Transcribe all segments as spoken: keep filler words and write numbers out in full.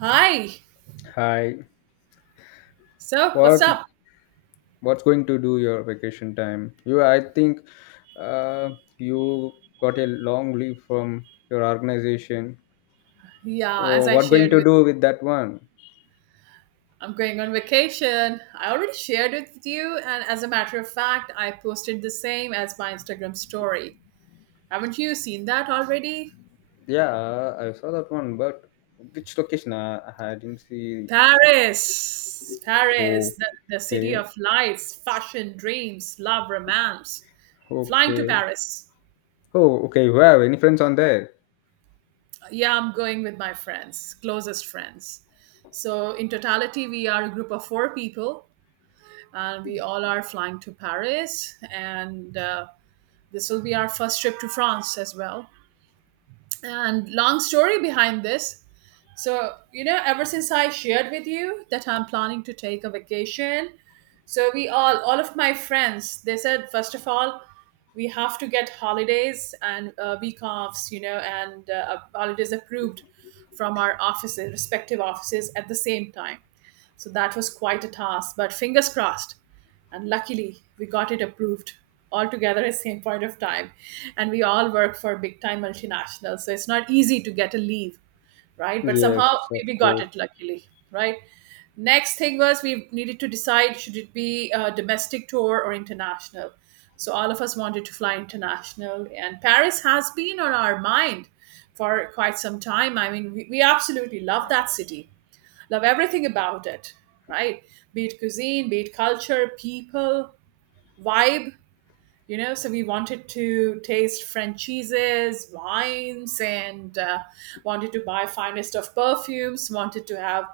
Hi. Hi. So, what's What up? what's going to do your vacation time? You, I think, uh, you got a long leave from your organization. Yeah, as Oh, I what going shared to with you, do with that one? I'm going on vacation. I already shared it with you, and as a matter of fact, I posted the same as my Instagram story. Haven't you seen that already? Yeah, I saw that one, but which location? I, I didn't see. Paris. Paris, Oh, the, the city okay, of lights, fashion, dreams, love, romance. Flying to okay. Paris. Oh, okay. You have any friends on there? Yeah, I'm going with my friends, closest friends. So, in totality, we are a group of four people and we all are flying to Paris, and uh, this will be our first trip to France as well. And long story behind this, so, you know, ever since I shared with you that I'm planning to take a vacation, so we all, all of my friends, they said, first of all, we have to get holidays and uh, week offs, you know, and uh, uh, holidays approved from our offices, respective offices at the same time. So that was quite a task, but fingers crossed. And luckily, we got it approved all together at the same point of time. And we all work for big time multinationals. So it's not easy to get a leave, right? But Yes, somehow of we we got course. it luckily, right? Next thing was we needed to decide should it be a domestic tour or international. So all of us wanted to fly international, and Paris has been on our mind for quite some time. I mean, we, we absolutely love that city, love everything about it, right? Be it cuisine, be it culture, people, vibe, you know, so we wanted to taste French cheeses, wines, and uh, wanted to buy finest of perfumes, wanted to have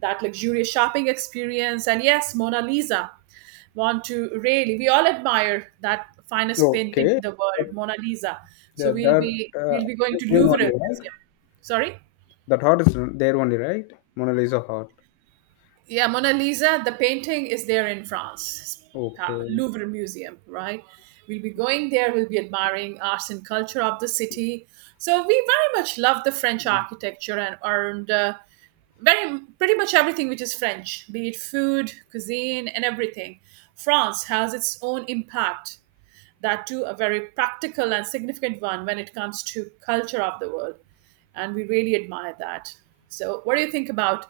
that luxurious shopping experience, and yes, Mona Lisa, want to really, we all admire that finest painting in Okay. the world, Mona Lisa. So Yeah, we'll that be uh, we'll be going to there Louvre only, right? Museum. Sorry. That heart is there only, right? Mona Lisa heart. Yeah, Mona Lisa, the painting is there in France, uh, Okay. Louvre Museum, right? We'll be going there, we'll be admiring arts and culture of the city. So we very much love the French Mm. architecture, and and uh, very pretty much everything which is French, be it food, cuisine, and everything. France has its own impact, that too a very practical and significant one when it comes to culture of the world, and we really admire that. So what do you think about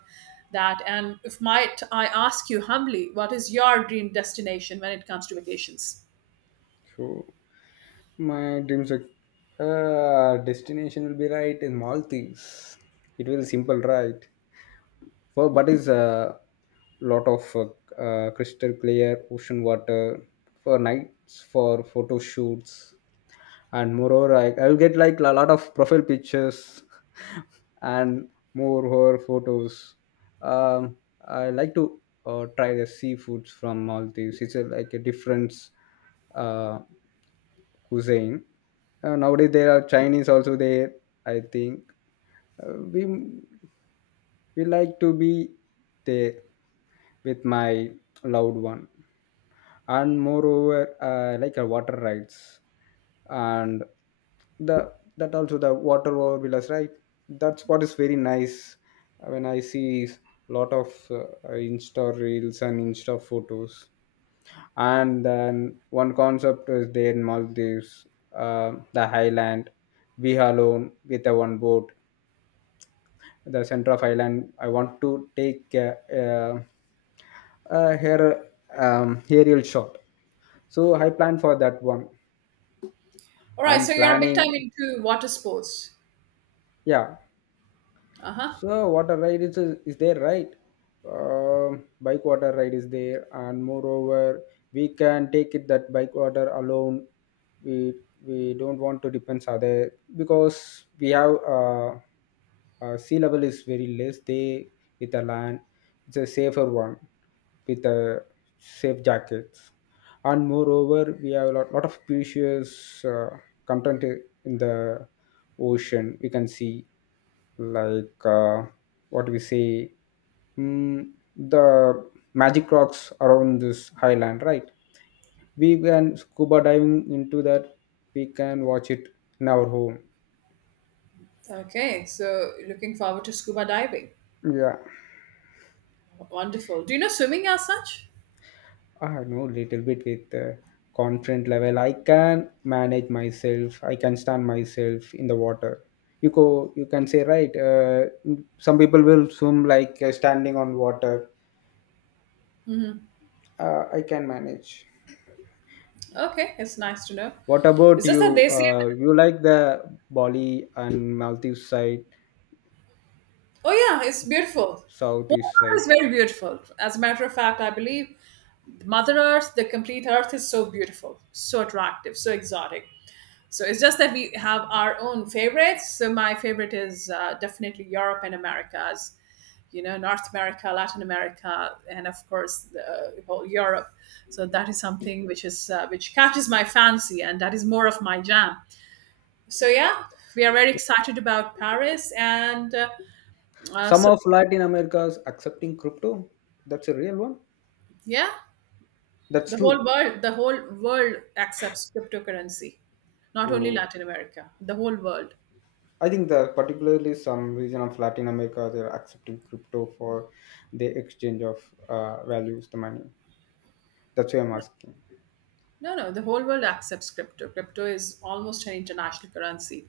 that, and if might I ask you humbly, what is your dream destination when it comes to vacations? So my dreams are uh, destination will be right in Maldives. It will simple, right? So, but is a lot of uh, uh, crystal clear ocean water for nights for photo shoots, and moreover, I I'll get like a lot of profile pictures and moreover photos. Um, I like to uh, try the seafoods from Maldives. It's a, like a different uh, cuisine. Uh, nowadays there are Chinese also there. I think uh, we we like to be there with my loved one, and moreover, uh, like a water rides, and the that also the water over villas, right? That's what is very nice when I see lot of uh, Insta reels and Insta photos. And then one concept is there in Maldives, uh, the highland, we alone with a one boat the center of island I want to take a, a, a hair um, aerial shot, so I plan for that one. All right, so I'm you're big planning, time into water sports. yeah. Uh-huh. So water ride is, is there, right? Um bike water ride is there, and moreover, we can take it that bike water alone. We we don't want to depend other because we have uh, uh, sea level is very less. They with the land, it's a safer one with the safe jackets, and moreover, we have a lot, lot of precious uh, content in the ocean. We can see like uh, what we say, mm, the magic rocks around this highland, right? We can scuba diving into that. We can watch it in our home, Okay, so looking forward to scuba diving. yeah. Wonderful, do you know swimming as such? I know little bit with uh, confident level. I can manage myself, I can stand myself in the water. You go, you can say right. uh, some people will swim like uh, standing on water. uh, I can manage. Okay, it's nice to know. What about It's just that you? they say, Uh, you like the Bali and Maldives side, oh yeah, it's beautiful. Southeast Hobart is side. very beautiful. As a matter of fact, I believe Mother Earth, the complete Earth is so beautiful, so attractive, so exotic. So it's just that we have our own favorites. So my favorite is uh, definitely Europe and Americas, you know, North America, Latin America, and of course the whole Europe. So that is something which is uh, which catches my fancy, and that is more of my jam. So yeah, we are very excited about Paris, and uh, uh, Some so of Latin America's accepting crypto. That's a real one. yeah. That's The whole true. world, the whole world accepts cryptocurrency, not only So, Latin America. The whole world. I think that particularly some region of Latin America they're accepting crypto for the exchange of uh, values, the money. That's why I'm asking. No, no, the whole world accepts crypto. Crypto is almost an international currency,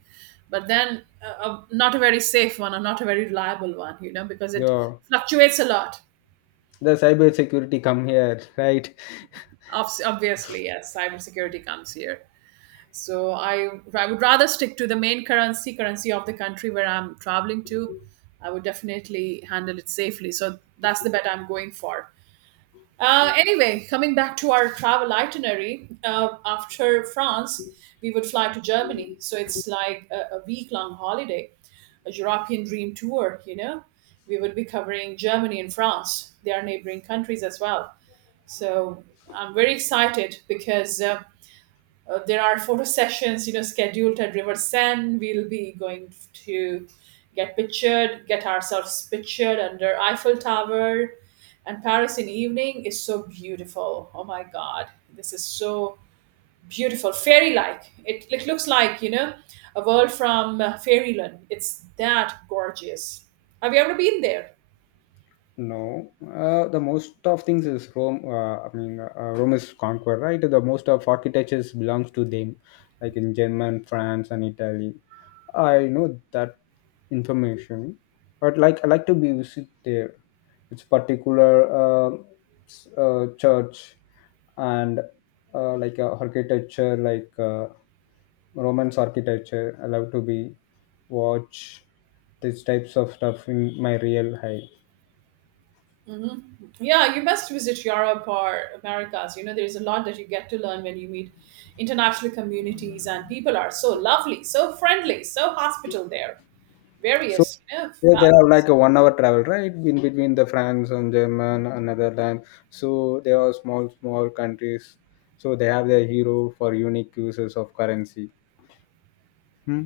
but then uh, uh, not a very safe one or not a very reliable one, you know, because it So fluctuates a lot. the cyber security come here, right? Obs- Obviously, yes, cybersecurity comes here. So I, I would rather stick to the main currency, currency of the country where I'm traveling to. I would definitely handle it safely. So that's the bet I'm going for. Uh, anyway, coming back to our travel itinerary, uh, after France, we would fly to Germany. So it's like a, a week long holiday, a European dream tour, you know. We would be covering Germany and France, they are neighboring countries as well. So I'm very excited because uh, uh, there are photo sessions, you know, scheduled at river sand. We'll be going to get pictured, get ourselves pictured under Eiffel Tower, and Paris in evening is so beautiful, oh my God, this is so beautiful, fairy like. It, it looks like, you know, a world from uh, fairyland. It's that gorgeous. Have you ever been there? No, uh, the most of things is Rome. Uh, I mean, uh, Rome is conquered, right? The most of architectures belongs to them, like in German, France, and Italy. I know that information, but like I like to be visit there. It's particular uh, s- uh, church and uh, like uh, architecture, like uh, Romance architecture. I love to be watch these types of stuff in my real high. Hmm. Yeah, you must visit Europe or Americas. You know, there's a lot that you get to learn when you meet international communities, and people are so lovely, so friendly, so hospitable there. So Various, you know. yeah, they fam- have like a one hour travel, right? In between the France and German and Netherlands. So they are small, small countries. So they have their hero for unique uses of currency. Hmm.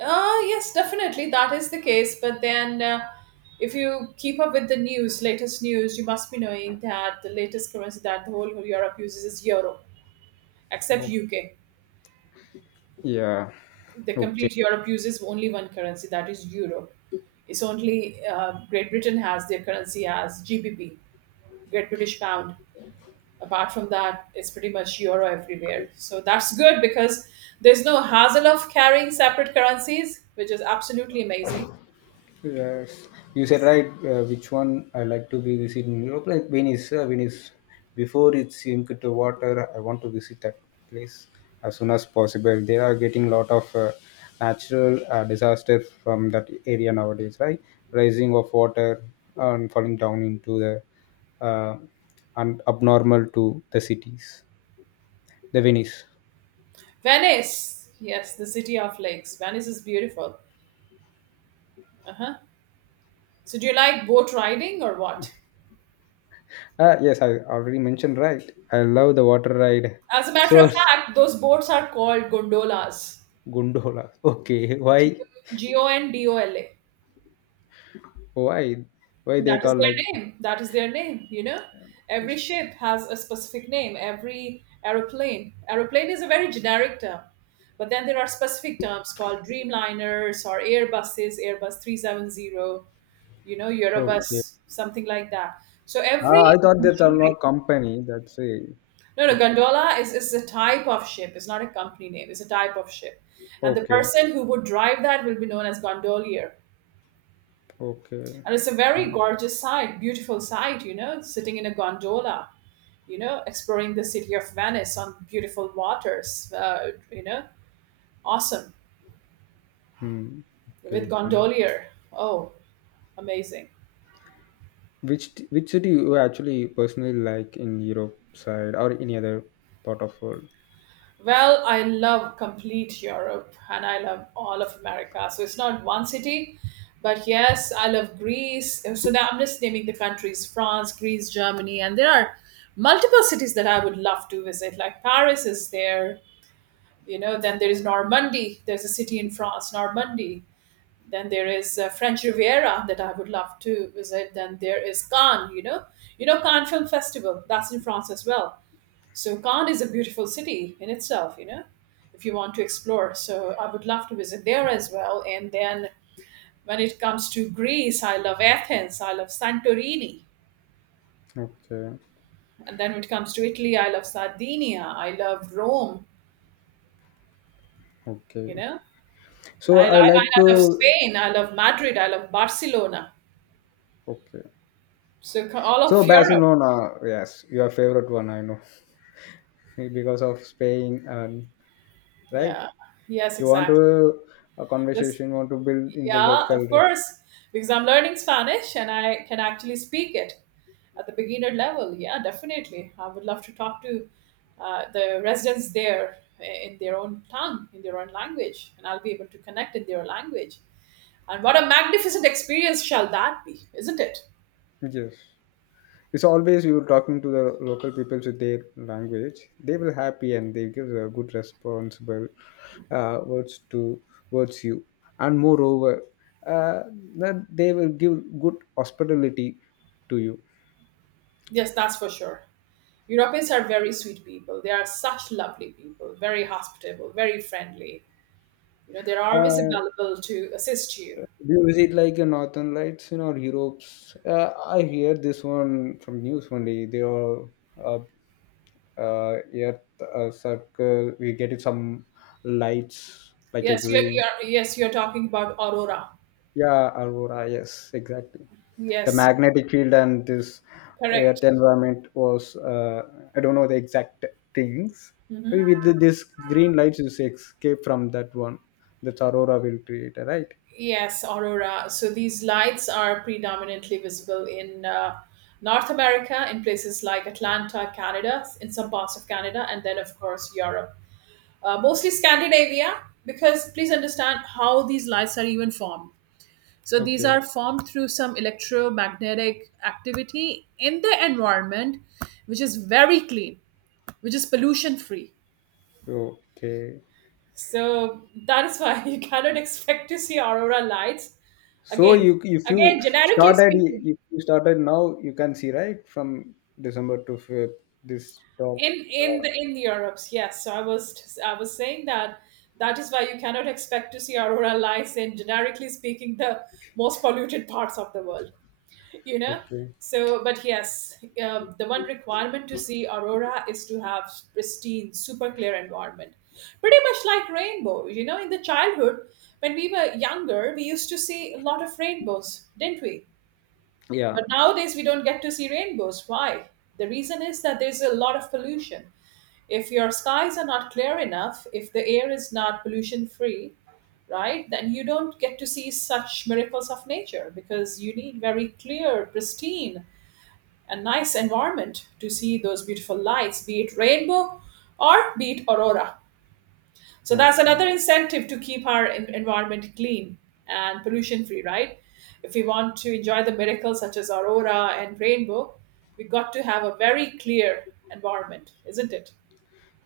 Uh, yes, definitely, that is the case. But then, uh, if you keep up with the news, latest news, you must be knowing that the latest currency that the whole Europe uses is euro, except Oh. U K. Yeah. The Okay. complete Europe uses only one currency, that is euro. It's only uh, Great Britain has their currency as G B P, Great British Pound. Apart from that, it's pretty much euro everywhere. So that's good because there's no hassle of carrying separate currencies, which is absolutely amazing. Yes, you said right. Uh, which one I like to be visit in Europe? Like Venice. Uh, Venice. Before it sink to water, I want to visit that place as soon as possible. They are getting lot of uh, natural uh, disaster from that area nowadays, right? Rising of water and falling down into the uh, and abnormal to the cities. The Venice. Venice, yes, the city of lakes. Venice is beautiful. Uh huh. So do you like boat riding or what? Ah, yes, I already mentioned right. I love the water ride. As a matter of So fact, those boats are called gondolas. gondola. Okay, why? G O N D O L A. Why? Why they That is call like, their name. That is their name, you know? Every ship has a specific name. Every aeroplane. Aeroplane is a very generic term. But then there are specific terms called Dreamliners or Airbuses, Airbus three seven zero, you know, okay? Eurobus, something like that. So Ah, I every thought that are machinery. not company. That's it. No, no, It's gondola is, is a type of ship. It's not a company name. It's a type of ship. And the okay. person who would drive that will be known as gondolier. Okay. And it's a very Fine. gorgeous sight, beautiful sight, you know, sitting in a gondola, you know, exploring the city of Venice on beautiful waters, uh, you know, awesome Hmm. Okay. with Fine. gondolier. Oh, amazing. Which t- which city you actually personally like in Europe side or any other part of world? Well, I love complete Europe and I love all of America. So it's not one city, but yes, I love Greece. So now I'm just naming the countries: France, Greece, Germany, and there are multiple cities that I would love to visit. Like Paris is there, you know, then there is Normandy. There's a city in France, Normandy. Then there is uh, French Riviera that I would love to visit. Then there is Cannes, you know, you know Cannes Film Festival. That's in France as well. So Cannes is a beautiful city in itself, you know, if you want to explore. So I would love to visit there as well. And then when it comes to Greece, I love Athens. I love Santorini. Okay. And then when it comes to Italy, I love Sardinia. I love Rome. Okay. You know, So I, I, I I like love to. Spain. I love Madrid. I love Barcelona. Okay. So all of So Europe. Barcelona, yes, your favorite one, I know, because of Spain and right. Yeah. Yes, You want exactly. to a This, conversation, you want to build in the yeah, local. of course, because I'm learning Spanish and I can actually speak it at the beginner level. Yeah, definitely. I would love to talk to uh, the residents there, eh, in their own tongue, in their own language, and I'll be able to connect in their language. And what a magnificent experience shall that be, isn't it? Yes. It's always you talking to the local people with their language. They will happy and they give a good responsible uh, words to words you. And moreover, uh, that they will give good hospitality to you. Yes, that's for sure. Europeans are very sweet people. They are such lovely people, very hospitable, very friendly. You know, they're always Uh, available to assist you. do you visit like a Northern Lights in or Europe's? Uh, I hear this one from news only. They are uh, uh, Earth uh, circle. We get it some lights like a Yes, you're, green. you're yes, you're talking about aurora. Yeah, Alvora, yes, exactly. The Yes, magnetic field and this correct. earth environment was, uh, I don't know the exact things. With the- this green lights, you say escape from that one. That's Aurora will create, right? Yes, aurora. So these lights are predominantly visible in uh, North America, in places like Atlanta, Canada, in some parts of Canada, and then of course Europe, uh, mostly Scandinavia. Because please understand how these lights are even formed. So these Okay. are formed through some electromagnetic activity in the environment, which is very clean, which is pollution free. Okay. So that is why you cannot expect to see aurora lights So again. you if you Again, generically started speaking, if you started now, you can see right from December to Feb, this top. in in Uh, the in Europe, yes. So I was I was saying that that is why you cannot expect to see aurora lights in, generically speaking, the most polluted parts of the world, you know. okay. So but yes, uh, the one requirement to see aurora is to have pristine super clear environment, pretty much like rainbow, you know. In the childhood, when we were younger, we used to see a lot of rainbows, didn't we? Yeah. But nowadays, we don't get to see rainbows. Why? The reason is that there's a lot of pollution. If your skies are not clear enough, if the air is not pollution free, right, then you don't get to see such miracles of nature because you need very clear, pristine, and nice environment to see those beautiful lights, be it rainbow or be it aurora. So that's Okay. another incentive to keep our en- environment clean and pollution free, right? If we want to enjoy the miracles such as aurora and rainbow, we got to have a very clear environment, isn't it?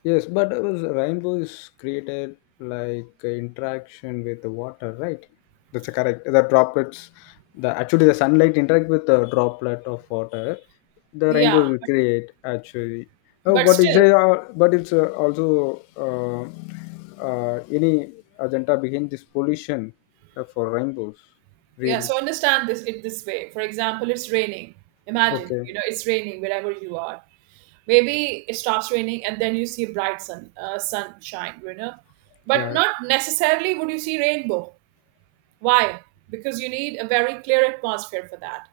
Yes, but it was rainbow is created like uh, interaction with the water, right? That's correct. The droplets, the actually the sunlight interact with the droplet of water, the rainbow Yeah, will but create actually. Oh, but but it's still, a, uh, but it's uh, also uh, uh, any agenda behind this pollution uh, for rainbows, yeah. really. So understand this it this way. For example, it's raining. Imagine, Okay, you know, it's raining wherever you are. Maybe it stops raining and then you see bright sun, uh, sunshine, you know, but yeah. not necessarily would you see rainbow. Why? Because you need a very clear atmosphere for that.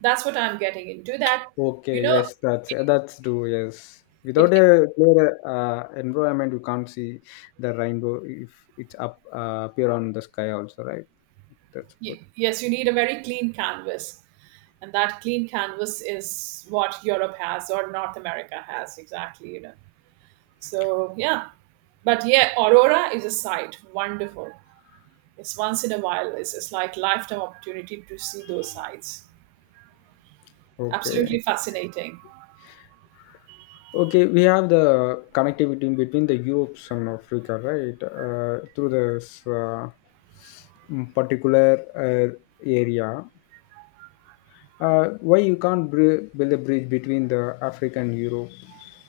That's what I'm getting into. That, you Okay, know, yes, that's eh, that's true. Yes, it, without it- a clear uh, environment, you can't see the rainbow if it's up uh, appear on the sky also, right? That's good. y- yes, you need a very clean canvas. And that clean canvas is what Europe has or North America has, exactly, you know. So, yeah. But yeah, Aurora is a sight. Wonderful. It's once in a while. It's, it's like lifetime opportunity to see those sights. Absolutely Okay, fascinating. okay, we have the connectivity in between the Europe and Africa, right? Uh, through this uh, mm, particular uh, area, uh, why you can't br- build a bridge between the Africa and Europe?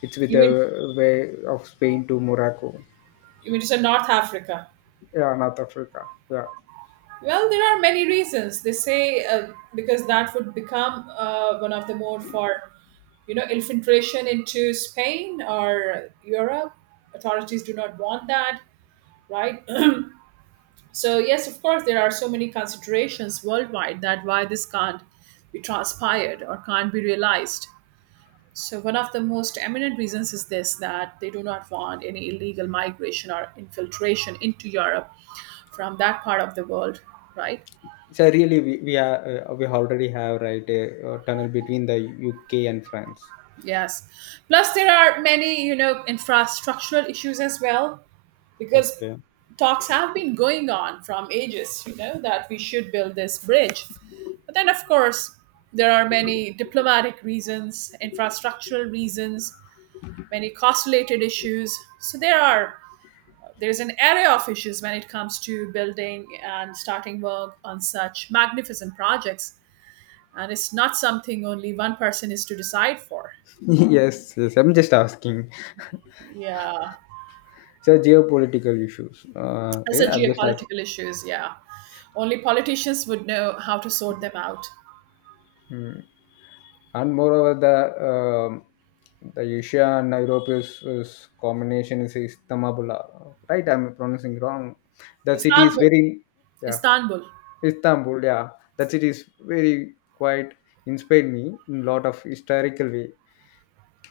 It's with You mean, a way of Spain to Morocco. you mean to say North Africa? Yeah, north Africa, yeah. Well, there are many reasons. They say uh, because that would become uh, one of the mode for, you know, infiltration into Spain or Europe. Authorities do not want that, right? So yes, of course, there are so many considerations worldwide that why this can't be transpired or can't be realized. So one of the most eminent reasons is this, that they do not want any illegal migration or infiltration into Europe from that part of the world, right? So really we we are uh, we already have right a, uh tunnel between the U K and france. Yes. Plus, there are many, you know, infrastructural issues as well, because Okay. talks have been going on from ages, you know, that we should build this bridge. But then, of course, there are many diplomatic reasons, infrastructural reasons, many cost related issues. So there are there's an array of issues when it comes to building and starting work on such magnificent projects, and it's not something only one person is to decide for. Yes, yes, I'm just asking. Yeah. So geopolitical issues, uh, As a yeah, I'm just asking. geopolitical issues, yeah. Only politicians would know how to sort them out. Hmm. And moreover the um, the Asia and Europe is, is combination is Istanbul, right? I'm pronouncing wrong. The city is Istanbul. very, yeah. Istanbul. Istanbul, yeah, that city is very quite inspired me in lot of historical way.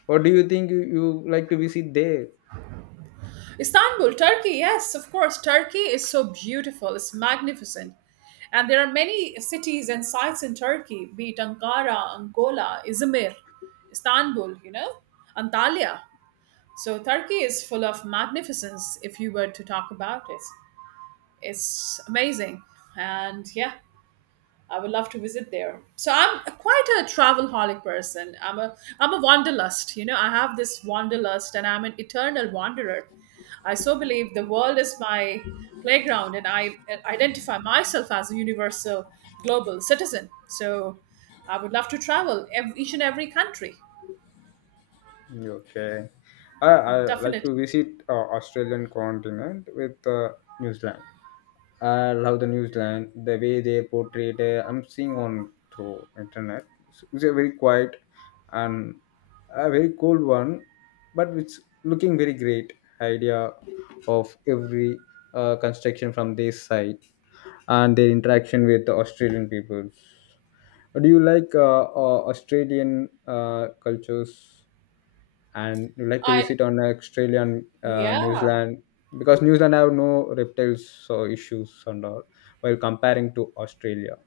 What do you think you, you like to visit there? Istanbul, Turkey. Yes, of course. Turkey is so beautiful. It's magnificent. And there are many cities and sites in Turkey, be it Ankara, Angola, Izmir, Istanbul, you know, Antalya. So Turkey is full of magnificence if you were to talk about it. It's amazing. And yeah, I would love to visit there. So I'm quite a travel holic person. I'm a I'm a wanderlust. You know, I have this wanderlust, and I'm an eternal wanderer. I so believe the world is my playground, and I identify myself as a universal global citizen. So I would love to travel ev- each and every country. Okay, I, I like Definitely. to visit uh, Australian continent with uh, New Zealand. I love the New Zealand the way they portrayed. Uh, I'm seeing on through internet. It's it's a very quiet and a very cold one, but it's looking very great idea of every uh, construction from this side, and their interaction with the Australian people. Do you like uh, uh, Australian uh, cultures and you like to I visit on Australia and uh, New yeah. Zealand? Because New Zealand have no reptiles so issues and all while comparing to Australia.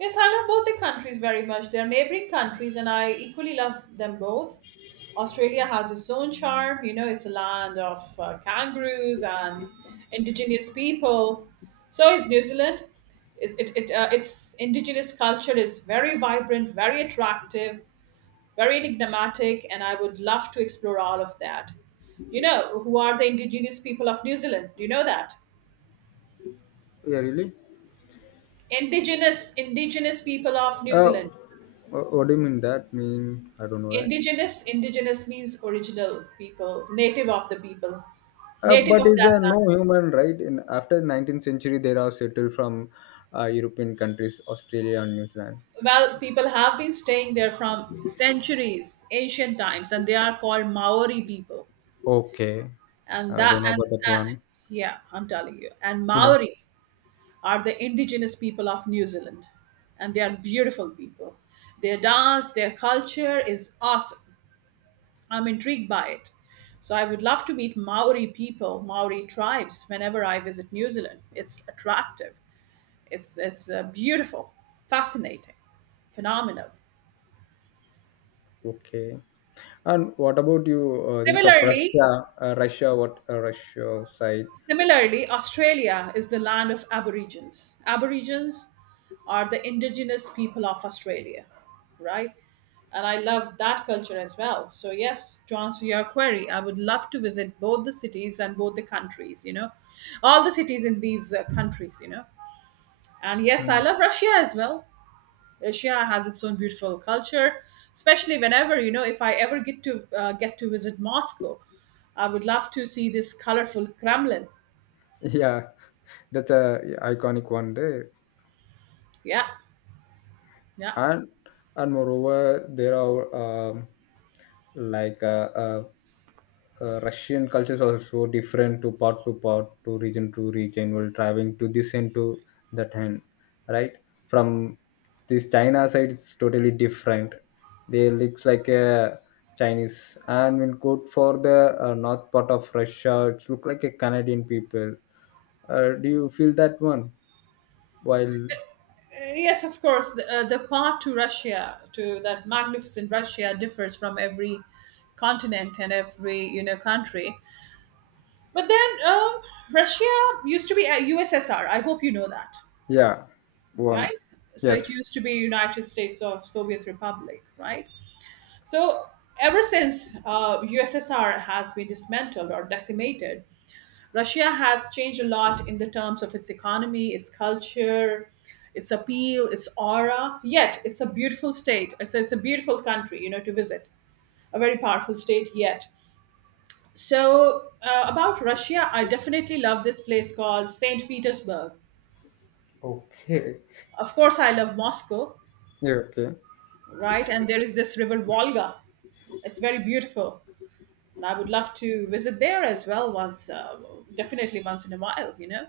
Yes, I love both the countries very much. They're neighboring countries, and I equally love them both. Australia has its own charm. You know, it's a land of uh, kangaroos and indigenous people. So is New Zealand. Is it, it, uh, its indigenous culture is very vibrant, very attractive, very enigmatic, and I would love to explore all of that. You know, who are the indigenous people of New Zealand? Do you know that? Yeah, really? Indigenous, indigenous people of New Uh, Zealand. wh- what do you mean that? Mean I don't know. Right? Indigenous, indigenous means original people, native of the people, Uh, native but of is that there no land. human right? In after nineteenth century, there are settled from uh, European countries, Australia and New Zealand. Well, people have been staying there from centuries, ancient times, and they are called Maori people. Okay, And I that, don't know and, about that and one. yeah, I'm telling you. And Yeah. Maori are the indigenous people of New Zealand, and they are beautiful people. Their dance, their culture is awesome. I'm intrigued by it. So I would love to meet Maori people, Maori tribes, whenever I visit New Zealand. It's attractive, it's, it's uh, beautiful, fascinating, phenomenal. Okay. And what about you? Uh, things of Similarly, Russia, uh, Russia, what uh, Russia side? Similarly, Australia is the land of Aborigines. Aborigines are the indigenous people of Australia, right? And I love that culture as well. So, yes, to answer your query, I would love to visit both the cities and both the countries, you know, all the cities in these uh, countries, you know. And yes, I Mm. love Russia as well. Russia has its own beautiful culture, especially whenever, you know, if I ever get to uh, get to visit Moscow, I would love to see this colorful Kremlin. Yeah, that's a iconic one there. Yeah. Yeah. and and moreover there are um, like uh, uh, uh, Russian cultures are so different to part to part to region to region while traveling to this end to that end, right? From this China side it's totally different. They looks like a Chinese, and when go for the uh, north part of Russia it look like a Canadian people. uh, do you feel that one while? Uh, Yes, of course. The, uh, the path to Russia, to that magnificent Russia, differs from every continent and every, you know, country. But then, um, Russia used to be a U S S R. I hope you know that, Yeah, one, right? So it yes. used to be United States of Soviet Republic, right? So ever since uh, U S S R has been dismantled or decimated, Russia has changed a lot in the terms of its economy, its culture, its appeal, its aura. Yet, it's a beautiful state. It's a, it's a beautiful country, you know, to visit. A very powerful state yet. So, uh, about Russia, I definitely love this place called saint Petersburg. Okay. Of course, I love Moscow, Yeah, okay. right? And there is this river Volga. It's very beautiful. And I would love to visit there as well once, uh, definitely once in a while, you know?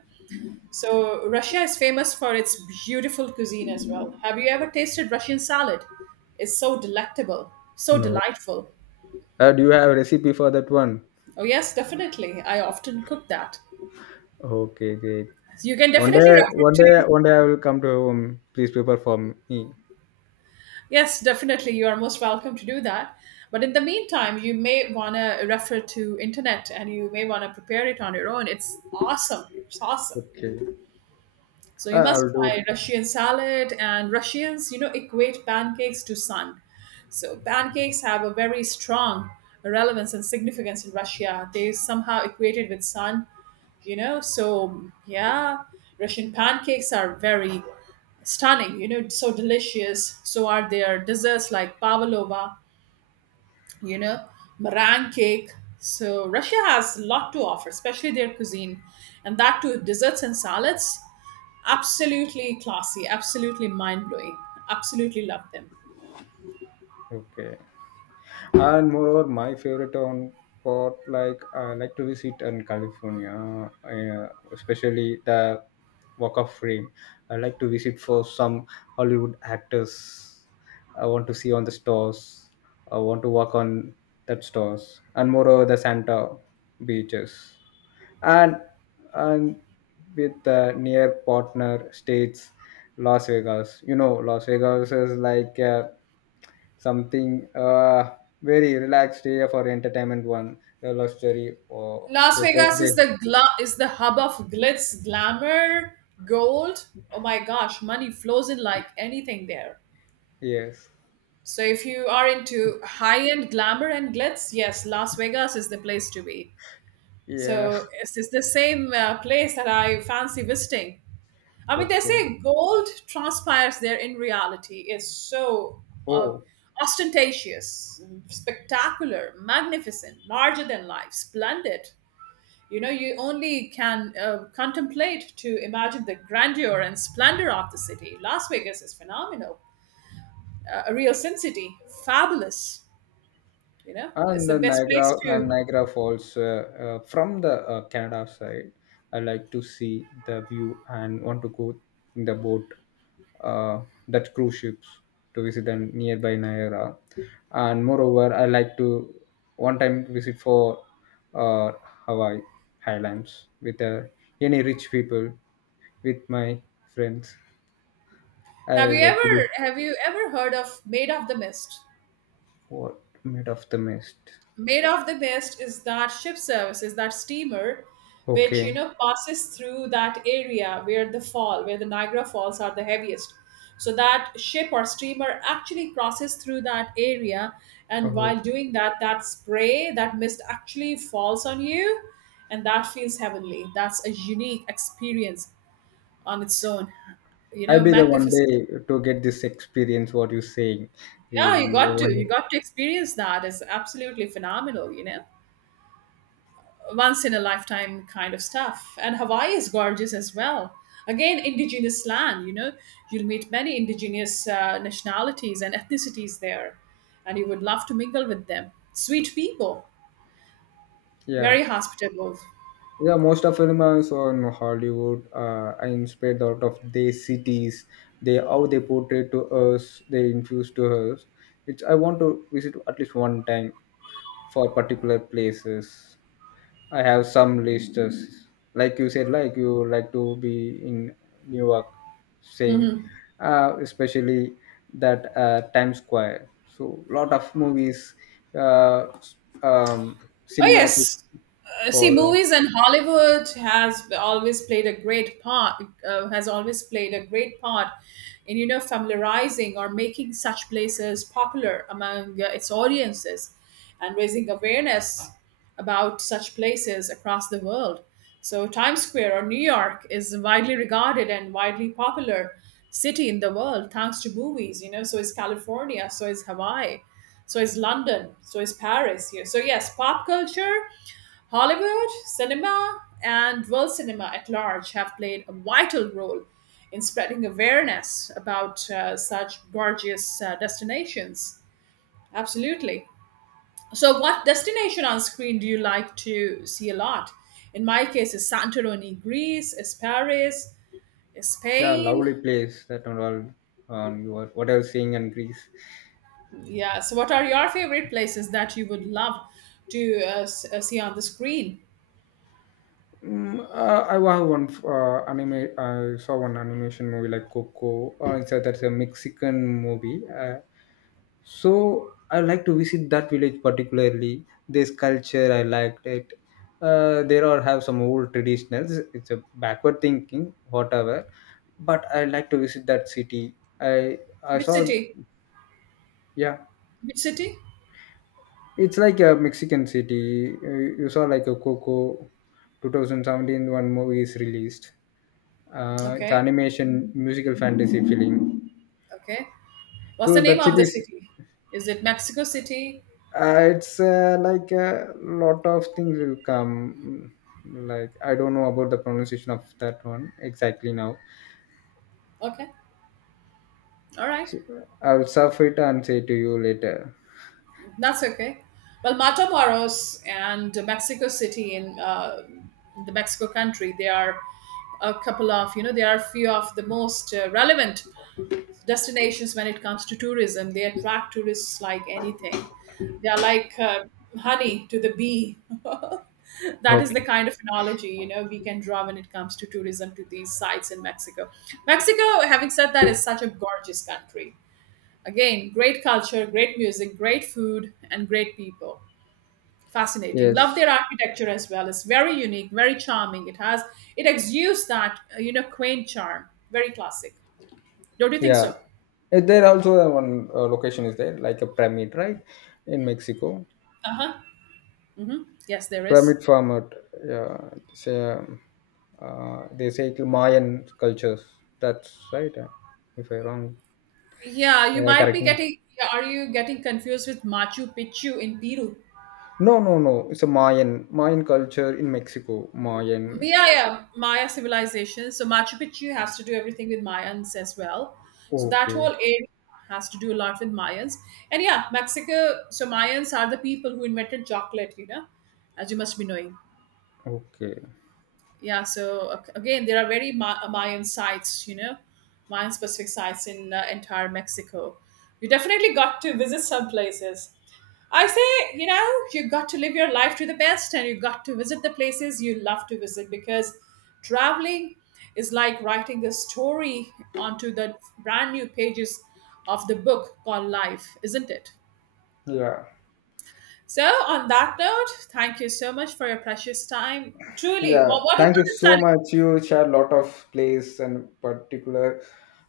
So Russia is famous for its beautiful cuisine as well. Have you ever tasted Russian salad? It's so delectable, so No. delightful. Uh, do you have a recipe for that one? Oh yes, definitely. I often cook that. Okay, great. You can One definitely day, refer one to day, one day I will come to your home. Please prepare for me. yes, definitely. You are most welcome to do that. But in the meantime, you may wanna refer to internet and you may wanna prepare it on your own. It's awesome. It's awesome. Okay. So I you I must will do try it. Russian salad. And Russians, you know, equate pancakes to sun. So pancakes have a very strong relevance and significance in Russia. They somehow equated with sun, you know. So yeah, Russian pancakes are very stunning, you know, so delicious. So are their desserts like pavlova, you know, meringue cake. So Russia has a lot to offer, especially their cuisine, and that too desserts and salads. Absolutely classy, absolutely mind blowing. Absolutely love them. Okay. And moreover my favorite on pot, like I like to visit in California, uh, especially the Walk of Fame. I like to visit for some Hollywood actors. I want to see on the stores. I want to walk on that stores, and moreover the Santa beaches, and and with the near partner states, Las Vegas. You know las vegas is like uh, something uh, very relaxed area for entertainment, one the love story or Las hotels Vegas is there. the gla- is the hub of glitz, glamour, gold. Oh my gosh, money flows in like anything there. Yes. So if you are into high-end glamour and glitz, yes, Las Vegas is the place to be. Yeah. So it's, it's the same uh, place that I fancy visiting. I mean, they Okay. say gold transpires there in reality is so uh, Oh, ostentatious, spectacular, magnificent, larger than life, splendid. You know, you only can uh, contemplate to imagine the grandeur and splendor of the city. Las Vegas is phenomenal, uh, a real sin city, fabulous. You know, it's and the the best place Niagara and to. Niagara Falls uh, uh, from the uh, Canada side. I like to see the view and want to go in the boat, uh, that cruise ships to visit the nearby Niagara. And moreover, I like to one time visit for uh, Hawaii Highlands with uh, any rich people with my friends. I Have you like to ever be. have you ever heard of Made of the Mist? What made of the mist? Made of the best is that ship service, is that steamer which, you Okay. know, passes through that area where the fall, where the Niagara Falls are the heaviest. So that ship or steamer actually crosses through that area, and Oh. while doing that, that spray, that mist actually falls on you, and that feels heavenly. That's a unique experience on its own, you I'll know, be the one magnificent. day to get this experience. What you're saying, Yeah, you really, the got to you one. got to experience that. It's absolutely phenomenal, you know, once in a lifetime kind of stuff. And Hawaii is gorgeous as well. Again, indigenous land, you know, you'll meet many indigenous uh, nationalities and ethnicities there, and you would love to mingle with them. Sweet people, Yeah, very hospitable. yeah, most of them are also in Hollywood. Uh, are inspired out of their cities, they how they portray to us, they infuse to us. It's I want to visit at least one time for particular places. I have some lists, like you said, like you like to be in New York, same, Mhm. uh, especially that uh, Times Square. So lot of movies, uh, s- um, Oh, cinematic yes. Uh, see, for uh, movies and Hollywood has always played a great part. Uh, has always played a great part in, you know, familiarizing or making such places popular among uh, its audiences, and raising awareness about such places across the world. So, Times Square or New York is widely regarded and widely popular city in the world thanks to movies. You know, so is California, so is Hawaii, so is London, so is Paris. Here, so yes, pop culture, Hollywood, cinema, and world cinema at large have played a vital role in spreading awareness about uh, such gorgeous uh, destinations. Absolutely. So, what destination on screen do you like to see a lot? In my case, it's Santorini, Greece, it's Paris, it's yeah, lovely Spain. place that and all. Um, you are, what I was seeing in Greece. Yeah. So, what are your favorite places that you would love to uh, s- uh, see on the screen? Mm, uh, I have one uh, anime. I saw one animation movie like Coco. Uh, it's a, that's a Mexican movie. Uh, so I like to visit that village particularly. This culture I liked it. Uh, there are have some old traditionals. It's a backward thinking, whatever. But I like to visit that city. I I Which saw, city? yeah. Which city? It's like a Mexican city. Uh, You saw like a Coco two thousand seventeen one movie is released. Uh, it's Okay. animation, musical fantasy film. Okay. What's the So name that of city the is. city? Is it Mexico City? Uh, it's uh, like a lot of things will come. Like I don't know about the pronunciation of that one exactly now. Okay. All right. So I'll surf it and say to you later. That's okay. Well, Matamoros and Mexico City in uh, the Mexico country, they are a couple of, you know, they are few of the most uh, relevant destinations when it comes to tourism. They attract tourists like anything. They are like uh, honey to the bee. That is Okay. the kind of analogy, you know, we can draw when it comes to tourism to these sites in Mexico. Mexico, having said that, is such a gorgeous country. Again, great culture, great music, great food, and great people. Fascinating. Love Yes. their architecture as well. It's very unique, very charming. It has it exudes that uh, you know, quaint charm. Very classic. Don't you think Yeah. so? Uh, there also uh, one uh, location is there, like a pyramid, right, in Mexico. Uh huh. Hmm. Yes, there is. Pyramid format, yeah. it's, um, uh, they say it mayan cultures, that's right. uh, if I wrong, Yeah, you yeah, might be correct me. getting. Yeah, are you getting confused with Machu Picchu in Peru? No, no, no, it's a mayan mayan culture in Mexico. Mayan. Yeah, yeah, Maya civilization. So Machu Picchu has to do everything with Mayans as well. So that Okay, whole area has to do a lot with Mayans. And yeah, Mexico. So Mayans are the people who invented chocolate. You know, as you must be knowing. okay. Yeah, so ac- again, there are very Ma- uh, Mayan sites, you know, Mayan specific sites in uh, entire Mexico. You definitely got to visit some places. I say, you know, you got to live your life to the best and you got to visit the places you love to visit because traveling is like writing a story onto the brand new pages of the book called Life, isn't it? Yeah, So, on that note, thank you so much for your precious time. Truly, yeah, what, what, what thank you is so time. much. You share a lot of place and particular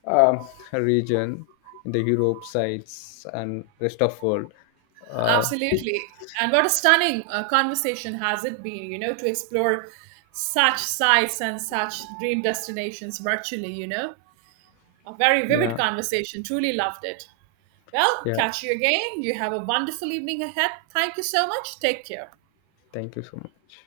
um, region in the Europe sides and rest of world, uh, Absolutely. And what a stunning uh, conversation has it been, you know, to explore such sites and such dream destinations virtually, you know. A very vivid yeah, conversation. Truly loved it. Well, yeah, catch you again. You have a wonderful evening ahead. Thank you so much. Take care. thank you so much.